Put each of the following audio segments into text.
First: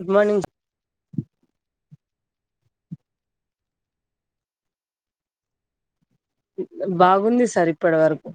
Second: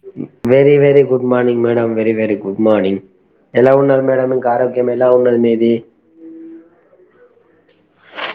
Good morning very very good good morning madam very very good morning ఎలా ఉన్నారు madam ఇంకా ఆరోగ్యం ఎలా ఉన్నది మీది బాగుంది సార్ ఇప్పడి వరకు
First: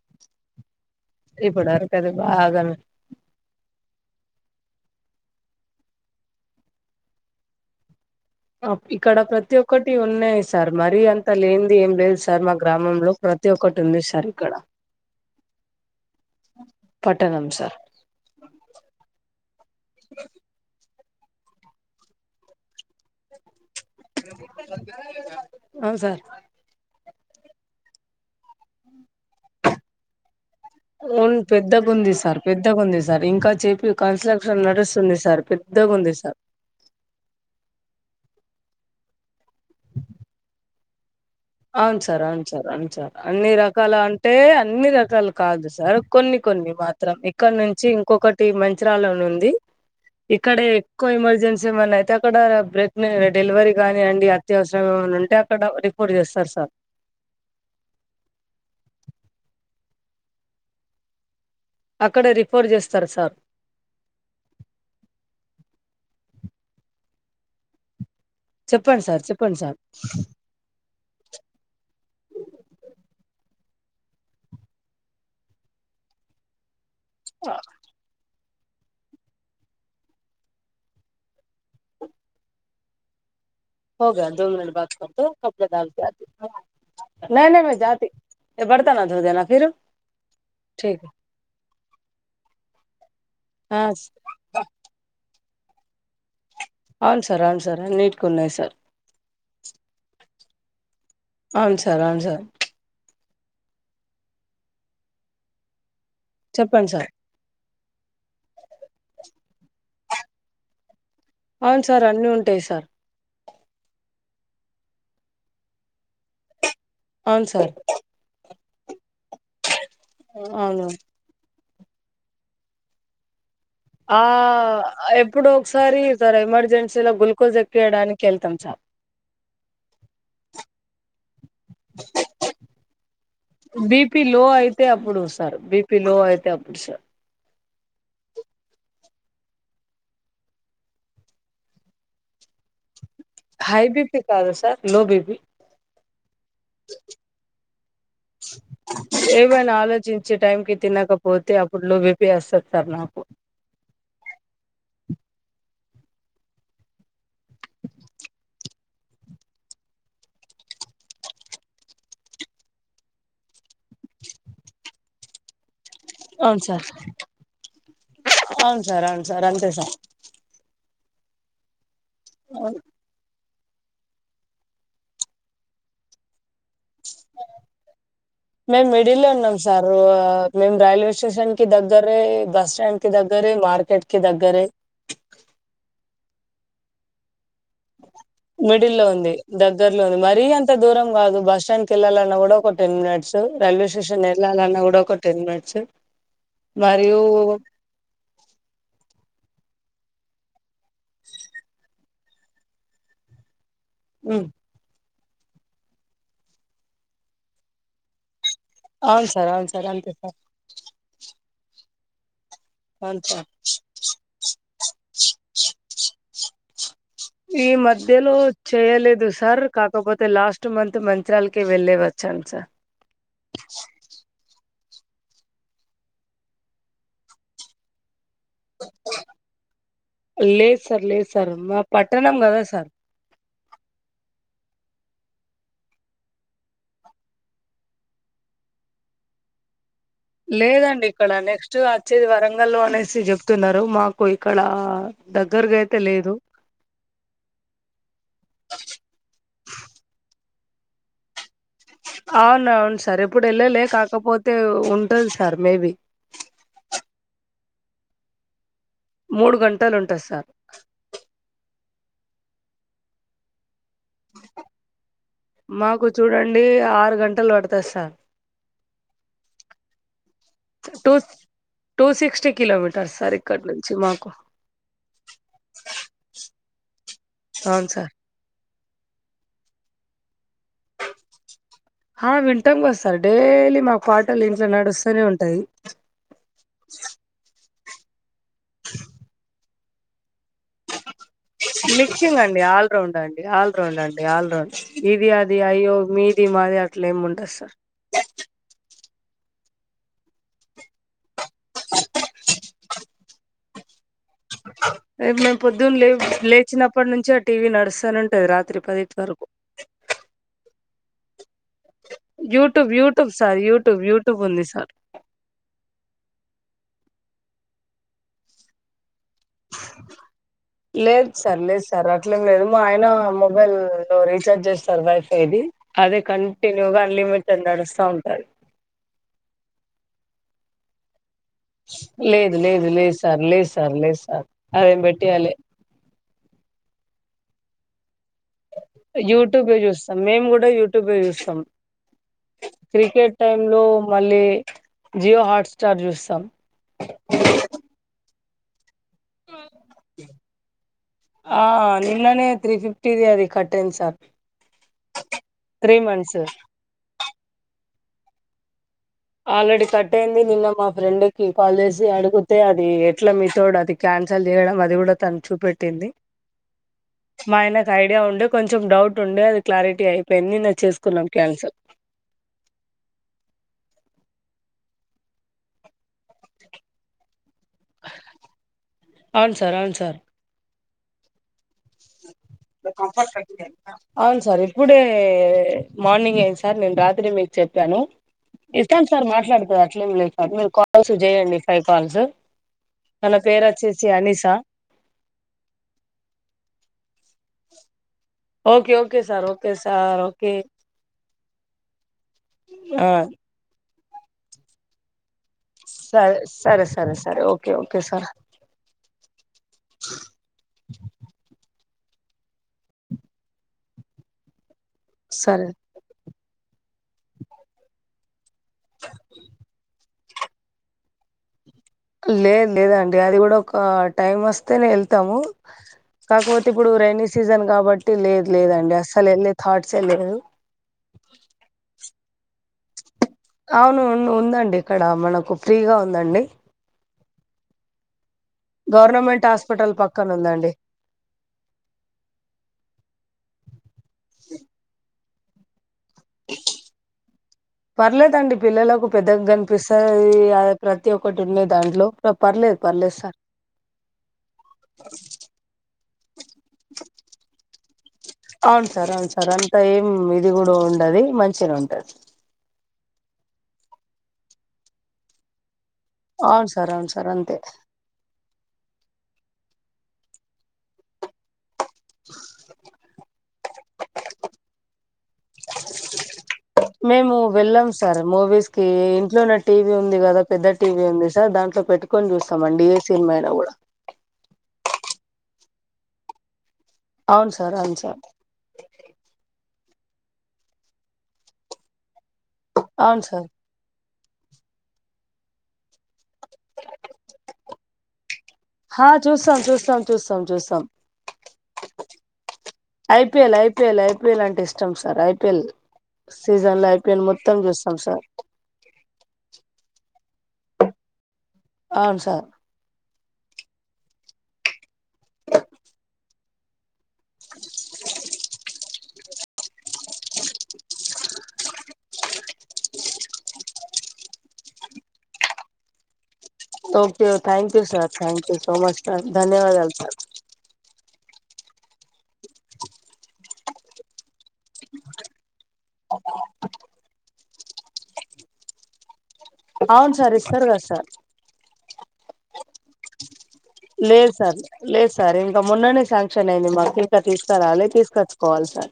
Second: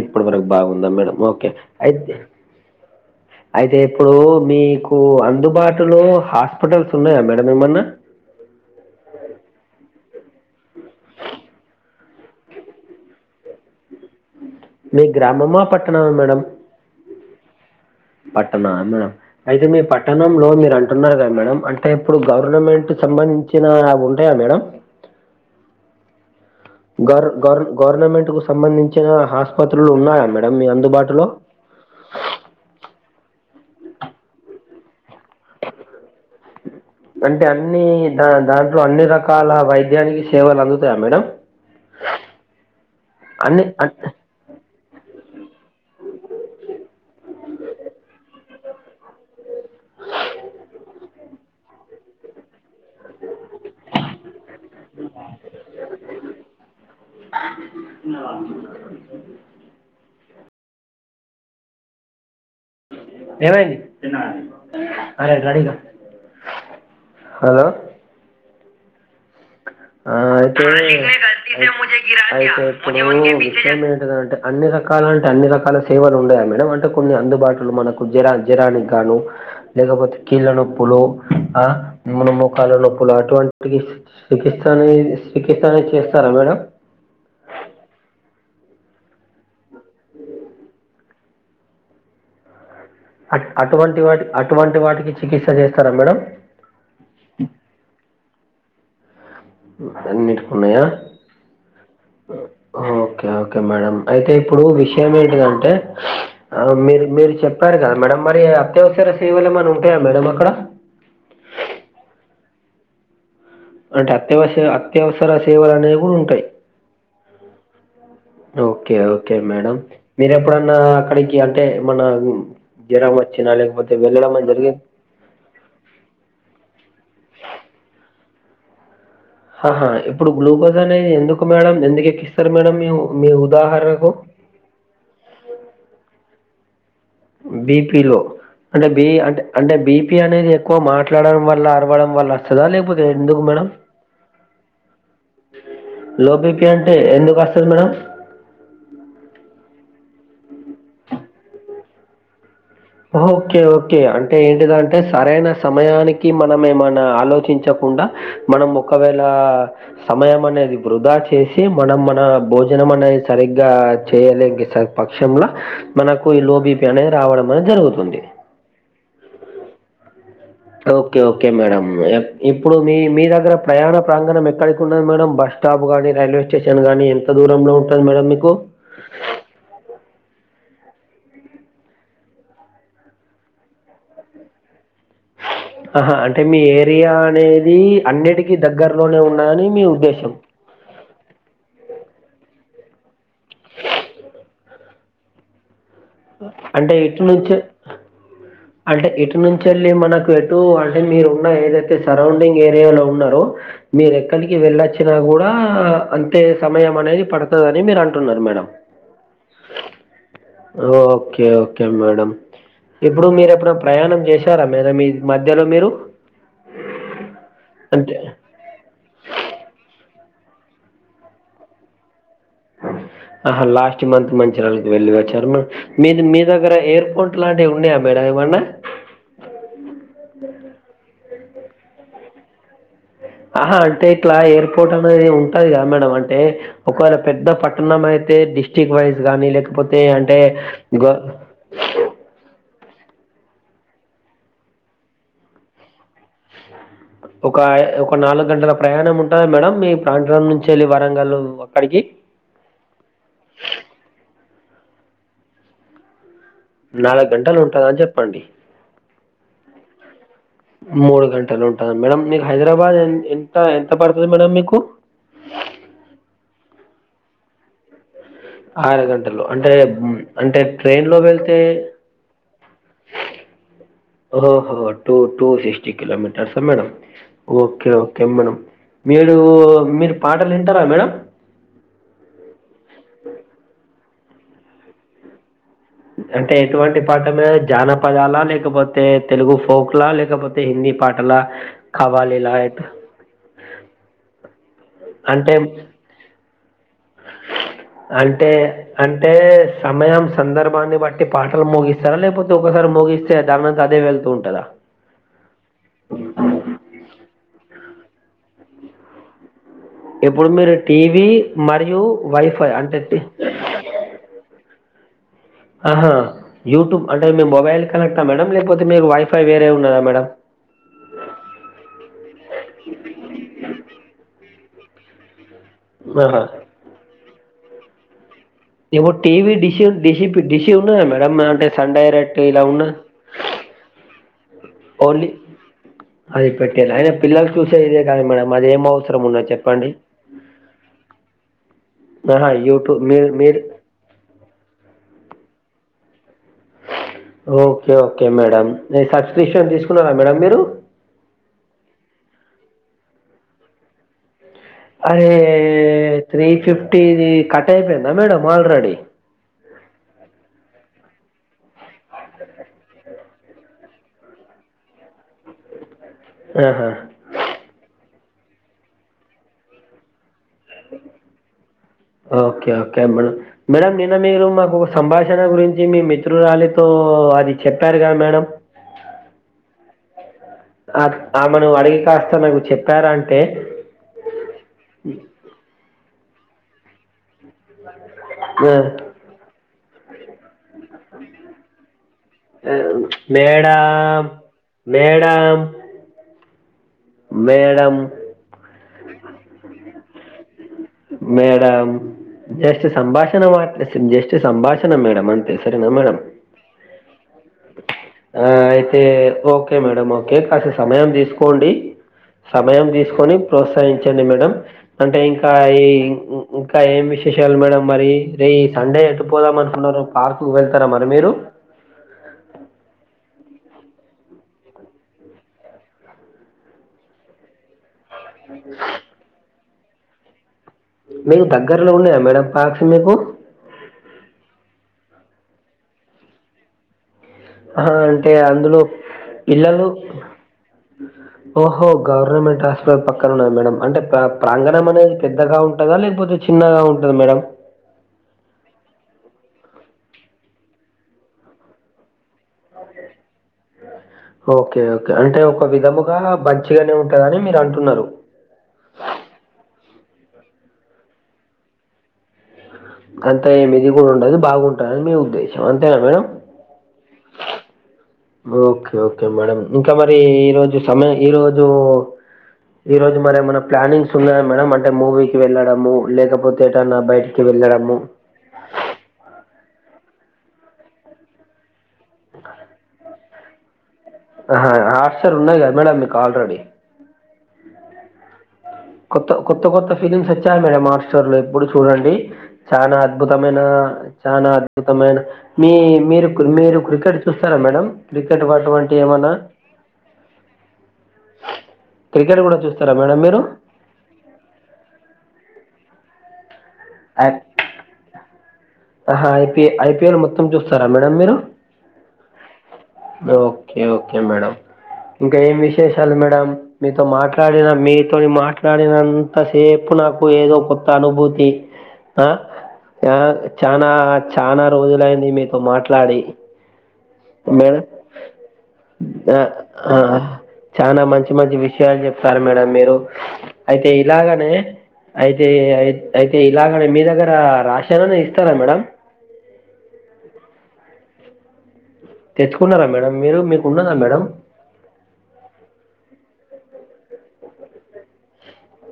ఇప్పడి వరకు బాగుందా మేడం ఓకే ఇప్పటి వరకు అది అయితే బాగా అయితే ఇప్పుడు మీకు అందుబాటులో హాస్పిటల్స్ ఉన్నాయా మేడం ఏమన్నా అ ఇక్కడ ప్రతి ఒక్కటి ఉన్నాయి సార్ మరీ అంత లేంది ఏం లేదు సార్ మా గ్రామంలో ప్రతి ఒక్కటి ఉంది సార్ ఇక్కడ మీ గ్రామమా పట్టణ మా మేడం పట్టణం సార్ పట్టణన అయితే మీ పట్టణంలో మీరు అంటున్నారు కదా మేడం అంటే ఇప్పుడు గవర్నమెంట్ సంబంధించిన వు హా మేడం అవు సార్ గౌర్ గౌర్ గవర్నమెంట్ కు సంబంధించిన హస్పత్రులు ఉన్నాయా మేడం మీ అందు ఉన్ పెద్దగా ఉంది సార్ పెద్దగా ఉంది సార్ ఇంకా చెపి కన్స్ట్రక్షన్ నడుస్తుంది సార్ పెద్దగుంది సార్ అంటే అన్నీ దా దాంట్లో అన్ని రకాల వైద్యానికి సేవలు అందుతాయా మేడం అవును సార్ అవును సార్ అవును సార్ అన్ని రకాల అ అంటే అన్ని రకాలు కాదు సార్ కొన్ని కొన్ని మాత్రం ఇక్కడ నుంచి ఇంకొకటి మంచరాలనుంది ఇక్కడ ఎక్కువ ఎమర్జెన్సీ ఏమైన్నా అయితే అక్కడ బ్రేక్ డెలివరీ గాని అండి అత్యవసరం ఏమన్నానుంటే అక్కడ రిపోర్ట్ చేస్ ఇన్న అక్కడ రిపోర్ట్ చేస్తారు సార్ ఏమైంది అరే రెడీగా హలో చెప్పండ్ సార్ చెప్పండ్ సార్ ఇప్పుడు అయిత్ అయితే ఇప్పుడు విషయం ఏన్టిదంటే అన్ని రకాల అంటే అన్ని రకాల సేవలు ఉండయా మేడం అంటే కొన్ని అందుబాటులో మనకు జరా జరానికి గాను లేకపోతే కీళ్ళ నొప్పులు ఆహ్ మన మోకాాల నొప్పులు అటువంట్ చికి హోగా దో చికిత్స మినట్ అనే బాత్ కర్తో చికిత్స అనే చేస్తారా మేడమ్ న న మ జాతి జబర్తనా ధోదనా ఫిరు [inaudible] ఓక అట్ హ అటువంటి వాటి అటువంటి వాటికి చికిత్స చేస్తారా మేడం అవున్ సార్ అవున్ సార్ అన్నిట్ కున్నయ్ సార్ అన్నిటిక్కున్నయా అవున్ సార్ అవున్ సార్ ఓకే ఓకే మేడం అయితే ఇప్పుడు విషయం ఏంటిదంటే ఆ చెప్పండి మీరు సార్ మీరు చెప్ ప్పారు కదా మేడం మరి అత్యవసర సేవలు ఏమన్నా ఉంటాయా మేడం అక్కడ అవున్ సార్ అన్నీ ఉంటాయ్ సార్ అంటే అత్యవస అత్యవసర సేవలు అనేవి కూడా ఉంటయ్ అవున్ సార్ ఓకే ఓకే మేడం మీరు ఎప్పుడన్నా అవును అక్కడిక్ అంటే మనమ్ జ్వరం వచ్చినా లేకపోతే ఆ వెళ్ళడం అని జరిగింది ఎప్పుడో ఒక్సారి సార్ ఎమర్జెన్సీలో గుల్కోస్ ఎక్కియడానికి వెళ్తాం సార్ ఆహా ఇప్పుడు గ్లూకోజ్ అనేది ఎందుకు మేడం ఎందుకెక్కిస్తారు మేడం మీ ఉ మీ ఉదాహరణకు బీపీ లో అయితే అప్పుడు సార్ బిపి లో అయితే అప్పుడు సార్ బీపి లో అంటే బి అంటే అంటే బిపీ అనేది ఎక్కువ మాట్లాడడం వల్ల అరవడం వల్ల కదా లేక్పోతే ఎందుకు మేడం హై బీపీ కాదు సార్ లో బీపీ లోపి బీ పీ అంటే ఎందుకు అస్తది మేడం ఏవనా ఆలోచించి టైం కి తినకపోతే అప్పుడు లో బీ పీ వస్తది సార్ నాకు ఓకే ఓకే అంటే ఏంటిదంటే సరైన సమయానికి మనం ఏమన్నా ఆలోచించకుండా మనం ఒకవేళ సమయం అనేది వృధా చేసి మనం మన భోజనం అనేది సరిగ్గా చేయలే పక్షంల మనకు ఈ లోబీపీ అనేది రావడం అనేది జరుగుతుంది అవున్ సార్ అవున్ సార్ అంతే సార్ ఓకే ఓకే మేడం ఎప్ ఇప్పుడు మీ మీ దగ్గర ప్రయాణ ప్రాంగనం ఎక్కడికున్నది మేడం బస్స్టాప్ గాని రైల్వే స్టే స్టేషన్ గాని ఎంత దూరంలో ఉంటది మేడం మీకు మేమ్ మీడిలో ఉన్నామ్ సారు మేము రైల్వే స్టేషన్ కి దగ్గరే బస్ స్టాండ్ కి దగ్గరే మార్కెట్ కి దగ్గరే ఆహా అంటే మీ ఏరియా అనేద్ ది అన్నిటికీ దగ్గర్లోనే ఉన్న అని మీ ఉద్దేశం ఎంత దూరం కాదు బస్ స్టాండ్ కి ఎల్లాలన్న కూడా ఒక టెన్ మినిట్స్ రైల్వే స్టేషన్ వెళ్ళాలన్నా కూడా ఒక టెన్ మినిట్స్ అంటే మరియు ఇటునుంచే ఆ అంటే ఎటు నుంచి వెళ్ళి మనకు ఎటు అంటే మీరు ఉన్న ఏదైతే సరౌండింగ్ ఏరియాలో ఉన్నారో మీరు ఎక్కడికి వెళ్లొచ్చినా కూడా అంతే సమయం అనేది పడతాదని మీరు అంటున్నారు మేడం అవును సార్ అవును సార్ అంతే సార్ ఓకే ఓకే మేడం ఇప్పుడు అంతా మీరు ఎప్పుడన్నా ప్రయాణం చేశారా మీరు మీ మధ్యలో మీరు ఈ అంటే మధ్యలో చేయలేదు సార్ కాకపోతే లాస్ట్ మంత్ మంత్రాలకి వెళ్లి వచ్చాను సార్ ఆ లాస్ట్ మంత్ మంచిరళకి వెళ్ళి వచ్చారు మ్యామ్ మీది మీ దగ్గర ఎయిర్ పోర్ట్ లాంటివి ఉన్నాయా మేడం ఏమన్నా లేదు సార్ లేదు సార్ మా పట్టణం కదా సార్ ఆహా అంటే ఇట్లా ఎయిర్ పోర్ట్ అనేది ఉంటది కదా మేడం అంటే ఒకవేళ పెద్ద పట్టణం అయితే డిస్టిక్ వైస్ గాని లేకపోతే అంటే గో చు వచ్చేది వరంగల్ లో అనేసి చెప్తున్నారు మాకు ఇక్కడ దగ్గరగా అయితే లేదు అ ఒక ఒక నాలుగు గంటల ప్రయాణం ఉంటాదా మేడం మీ ప్రాంతం నుంచి వెళ్లి వరంగల్ అక్కడికి అవును అవును సార్ ఎప్పుడు వెళ్లలే కాకపోతే ఉంటది సార్ మేబి నాలుగు గంటలు ఉంటదా చెప్పండి మూడు గంటలు ఉంటది సార్ మూడు గంటలు ఉంటాంద మేడం మీకు హైదరాబాద్ ఎ ఎంత ఎంత పడుతంది మేడం మీకు మాకు చూడండి ఆరు గంటలు పడతాది సార్ ఆరు గంటలు అంటే అంటే ట్రైన్ టూ లో వెళ్తే టూ సిక్స్ కిలోమీటర్స్ సార్ ఇక్కడ నుంచి మాకు ఓహో two two sixty kilometres madam okay అవును సార్ ఓకే మేడం మీరు మీరు పాటలు వింటారా మేడం ఆ వింటాంగా సార్ డైలీ మా పాటలు ఇంట్లో నడుస్తూనే ఉంటాయి అంటే ఎటువంటి పాటలు జానపదాల లేకపోతే తెలుగు ఫోక్లా లేకపోతే అంటే హిందీ పాటల మిక్సింగ్ అండి ఆల్ రౌండ్ అండి ఆల్ రౌండ్ అండి ఆల్ రౌండ్ ఇది అంటే అది అయ్యో మీ మీది మాది అట్ల ఏమి ఉండదు సార్ అంటే అంటే సమయం సందర్భాన్ని బట్టి పాటలు ముగిస్తారా లేకపోతే ఒకసారి మోగి దానం దాని అదే వెళ్తూ ఉంటాదా మేము పొద్దున్న లే లేచినప్పటి నుంచి ఆ టీవీ నడుస్తానే ఉంటది రాత్రి పది వరకు ఎప్పుడు మీరు టీవీ మరియు వైఫై అంటే ఆ యూట్యూబ్ యూ యూట్యూబ్ ఉంది సార్ ఆహా యూట్యూబ్ అంటే మేము మొబైల్ కనెక్ట్ మేడం లేకపోతే మీరు వైఫై వేరే ఉన్నదా మేడం అ లేదు సార్ లేదు సార్ అట్లేం లేదు మా ఆయన మొబైల్లో రీచార్జ్ చేస్తారు వైఫైది అది ఆహా! కంటిన్యూగా అన్లిమిటెడ్ నడుస్తా ఉంటాది ఇప్పుడు టీవీ డిష్ డిష్ డిష్ ఉన్నదా మేడం అంటే సన్ డైరెక్ట్ లేదు ఇలా ఉన్న లేదు లేదు సార్ లేదు సార్ లేదు సార్ అది ఓన్లీ పెట్టిలే అది పెట్టేల అయిన పిల్లలు చూసేదే ఇదే కదా మేడం అది ఏం అవసరం ఉన్నది యూట్యూబే చెప్పండి చూస్తాం మేము కూడా యూట్యూబ్ లో చూస్తాం ఆహా! యూట్యూబ్ మీరు క్రికెట్ మీరు టైమ్ లో మళ్ళీ జియో హాట్స్టార్ చూస్తాం ఓకే ఓకే మేడం న సబ్స్క్రిప్షన్ తీసుకున్నారా మేడం మీరు ఆ నిన్ననే త్రీ ఫిఫ్టీది అది కట్ అయింది సార్ అరే త్రీ ఫిఫ్టీది కట్ అయిపోయిందా మేడం ఆల్రెడీ ఆల్రెడీ కట్ అయింది నిన్న మా ఫ్రెండ్ కి కాల్ చేసి అడిగితే అది ఎట్లా మీతోడ క్యాన్సల్ చేయడం అది కూడా తను చూపెట్టింది ఆహా! మా ఆయనకు ఐడియా ఉండే కొంచెం డౌట్ ఉండే అది క్లారిటీ అయిపోయింది నిన్న చేసుకున్నాం cancel okay okay madam madam నిన్న మీరు మాకు సంభాషణ గురించి మీ మిత్రురాలితో అది చెప్పారు కదా మేడం అవును సార్ అవును సార్ ఆమెను అడిగి కాస్త నాకు చెప్పారా అంటే అవును సార్ ఇప్పుడే మార్నింగ్ అయింది సార్ నేను రాత్రి మీకు చెప్పాను ఆహ్, ఇస్తాం సార్ మాట్లాడుతుంది అట్లేం లేదు సార్ మీరు కాల్స్ చేయండి ఫైవ్ కాల్స్ తన పేరు వచ్చేసి madam Anisa madam madam okay okay sir okay sir okay madam just ఆ సంభాషణ మా జస్ట్ సంభాషణ మేడం అంతే సరేనా మేడం? సరే సరే సరే సరే ఓకే ఓకే స ఏ ఓకే మేడం ఓకే కాస్త సమయం తీసుకోండి సమయం తీసుకొని ప్రోత్సహించండి మేడం అంటే ఇంకా సరే ఈ ఈ ఏం విశేషాలు మేడం మరి ఈ సండే ఎటు పోదాం అనుకున్నారు పార్క్ వెళ్తారా మరి మీరు లేదు లేదండి అది గూడా ఒక టైం వస్తేనే వెళ్తాము కాకపోతే ఇప్పుడు రెైనీ సీజన్ కాబట్టి లేద్ లేదండి అస్సల్ ఏలే థాట్స్ ఏ లేదు మీరు దగ్గరలోనే మేడం పార్క్స్ మీకు అవునువును ఉందండి ఇక్కడ మనకు ఫ్రీగా ఉందండి అహా అంటే అందులో గవర్నమెంట్ పిల్లలు హాస్పిటల్ పక్కన ఉందండి ఓహో గవర్నమెంట్ హాస్పిటల్ పక్కనున్నది మేడం అంటే ప్ర ప్రాంగణం అనేది పెద్దగా ఉంటదా లేకపోతే చిన్నగా ఉంటది మేడం పర్లేదండి పిల్లలకు పెద్దగానిపిస్తది అ ప్రతి ఒక్కటి ఉన్నది దాంట్లో పర్లేద్ పర్లేద్ సార్ ఓకే ఓకే అంటే ఒక విధముగా మంచిగానే ఉంటదని మీరు అంటున్నారు అవున్ సార్ అవున్ సార్ అంత ఏం ఇది కూడా ఉండది మంచిగా ఉంటది అంతా ఏమి ఇది కూడా ఉండదు బాగుంటది మీ ఉద్దేశం అంతేనా మేడం అవున్ సార్ అవన్ సార్ అంతే ఓకే ఓకే మేడం ఇంకా మరి ఈ రోజు సమ ఈ రోజు మీరు ఈరోజు మరేమైనా ప్లానింగ్స్ ఉన్నాయా మేడం అంటే మూవీకి వెళ్ళడం మూవీ లేకపోతే ఏటనా మేము బయటికి వెళ్లడం వెళ్ళాం సార్ మూవీస్ కి ఇంట్లోనే టీవీ ఉంది కదా పెద్ద టీవీ ఉంది సార్ దాంట్లో పెట్టుకొని చూస్తామండి సిన్మెడ పో అహా హాస్టల్ ఉన్నది కదా మేడంమ్ మీకు ఆల్రెడీ అవున్ సార్ అవున్ సార్ కొత్త కొత్త కొత్త ఫిలిమ్స్ ఒచ్చాయి మేడం హాట్ స్టార్ లో ఇప్పుడు చూడండి చానా అవును సార్ అద్భుతమైన చానా అద్భుతమైన మీ మీరు కున్ మీరు క్రికెట్ చూస్తారా మేడం క్రికెట్ వర్ హా చూస్తాం చూస్తాం చూస్తాం చూస్తాం క్రికెట్ కూడా చూస్తారా మేడం మీరు P L I P L అంటే ఇష్టం sir I P L season లో ఐ పీ ఎల్ మొత్తం చూస్తాం సార్ ఆహా I P I P L మొత్తం చూస్తారా మేడం మీరు అవును సార్ ఓకే ఓకే మేడం ఇంకా ఏం విశేషాలు మేడం మీతో మాట్లాడిన మీతోని మాట్లాడినంత సేపు నాకు ఏదో కొత్త అనుభూతి హా ఆ చానా చానా రోజులయ్యింది మీతో మాట్లాడి okay thank you madam sir thank you so much sir ధన్యవాదాలు సార్ చానా మంచి మంచి విషయాలు‌ చెప్పారు మేడం మీరు అయితే ఇలాగనే అయితే ఐ అయితే ఇలాగనే మీ దగ్గర రాషనును ఇస్తారా మేడం అవును సార్ ఇస్తారు గా సార్ తెచ్చుకున్నారా మేడం మీరు మీర్ లేదు సార్ లేదు సార్ ఇంకా మొన్ననే శాంక్షన్ అయ్యింది మాకు ఇంకా తీస్కారావాలి తీస్కచ్చుకోవాలి సార్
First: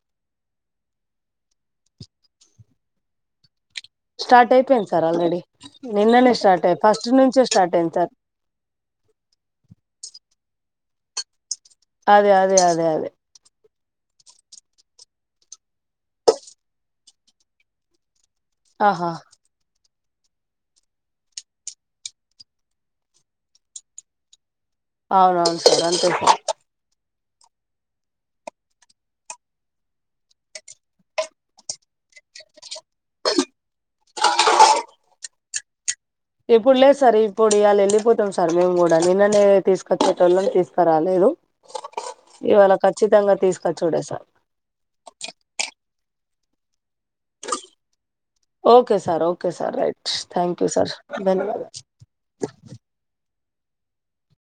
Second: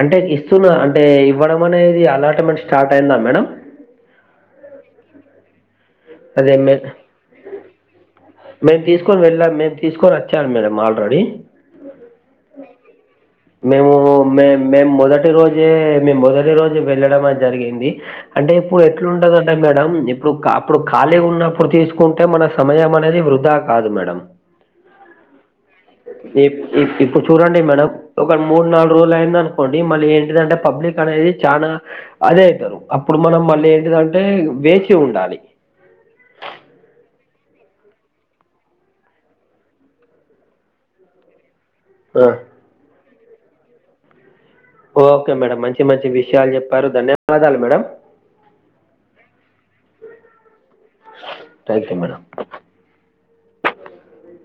అంటే ఇస్తున్నా అంటే ఇవ్వడం అనేది అలాట్మెంట్ స్టార్ట్ అయ్యిందా మేడం స్టార్ట్ అయిపోయింది సార్ ఆల్రెడీ నిన్ననే స్టార్ట్ ఐ ఫస్ట్ నుంచే స్టార్ట్ అయ్యింది సార్ మేం తీసుకొని వెళ్ళాము మేం తీసుకొని వచ్చాం మేడం ఆల్రెడీ అదే అదే అదే అదే మేము మే మేం మొదటి రోజే మేం మొదటి రోజే వెళ్ళడం అది జరిగింది అంటే ఇప్పుడు ఆహా ఎట్లుంటదంటే మేడం ఇప్పుడు కా ప్పుడు ఖాళీ ఉన్నప్పుడు తీసుకుంటే మన సమయం అనేది వృధా కాదు మేడం అవునవును సార్ అంతే సార్ ఇప్ ఇప్ ఇప్పుడు చూడండి మేడం ఒక మూడు నాలుగు రోజులు అయింది అనుకోండి మళ్ళీ ఏంటిదంటే పబ్లిక్ అనేది చానా అదే అప్పుడు మనం మళ్ళీ ఏంటిదంటే వేచి ఉండాలి ఇప్పుడు లేదు సార్ ఇప్పుడు ఇవాళ వెళ్ళిపోతాం సార్ మేం కూడా నిన్ననే తీసుకొచ్చేటోళ్ళం తీసుకురాలేదు ఆ ఇవాళ ఖచ్చితంగా తీసుకొచ్చుడే సార్ ఓకే మేడం మంచి మంచి విషయాలు చెప్పారు ధన్యవాదాలు madam okay sir okay sir right thank you sir ధన్యవాదాలు ట్యాంక్ యూ మేడం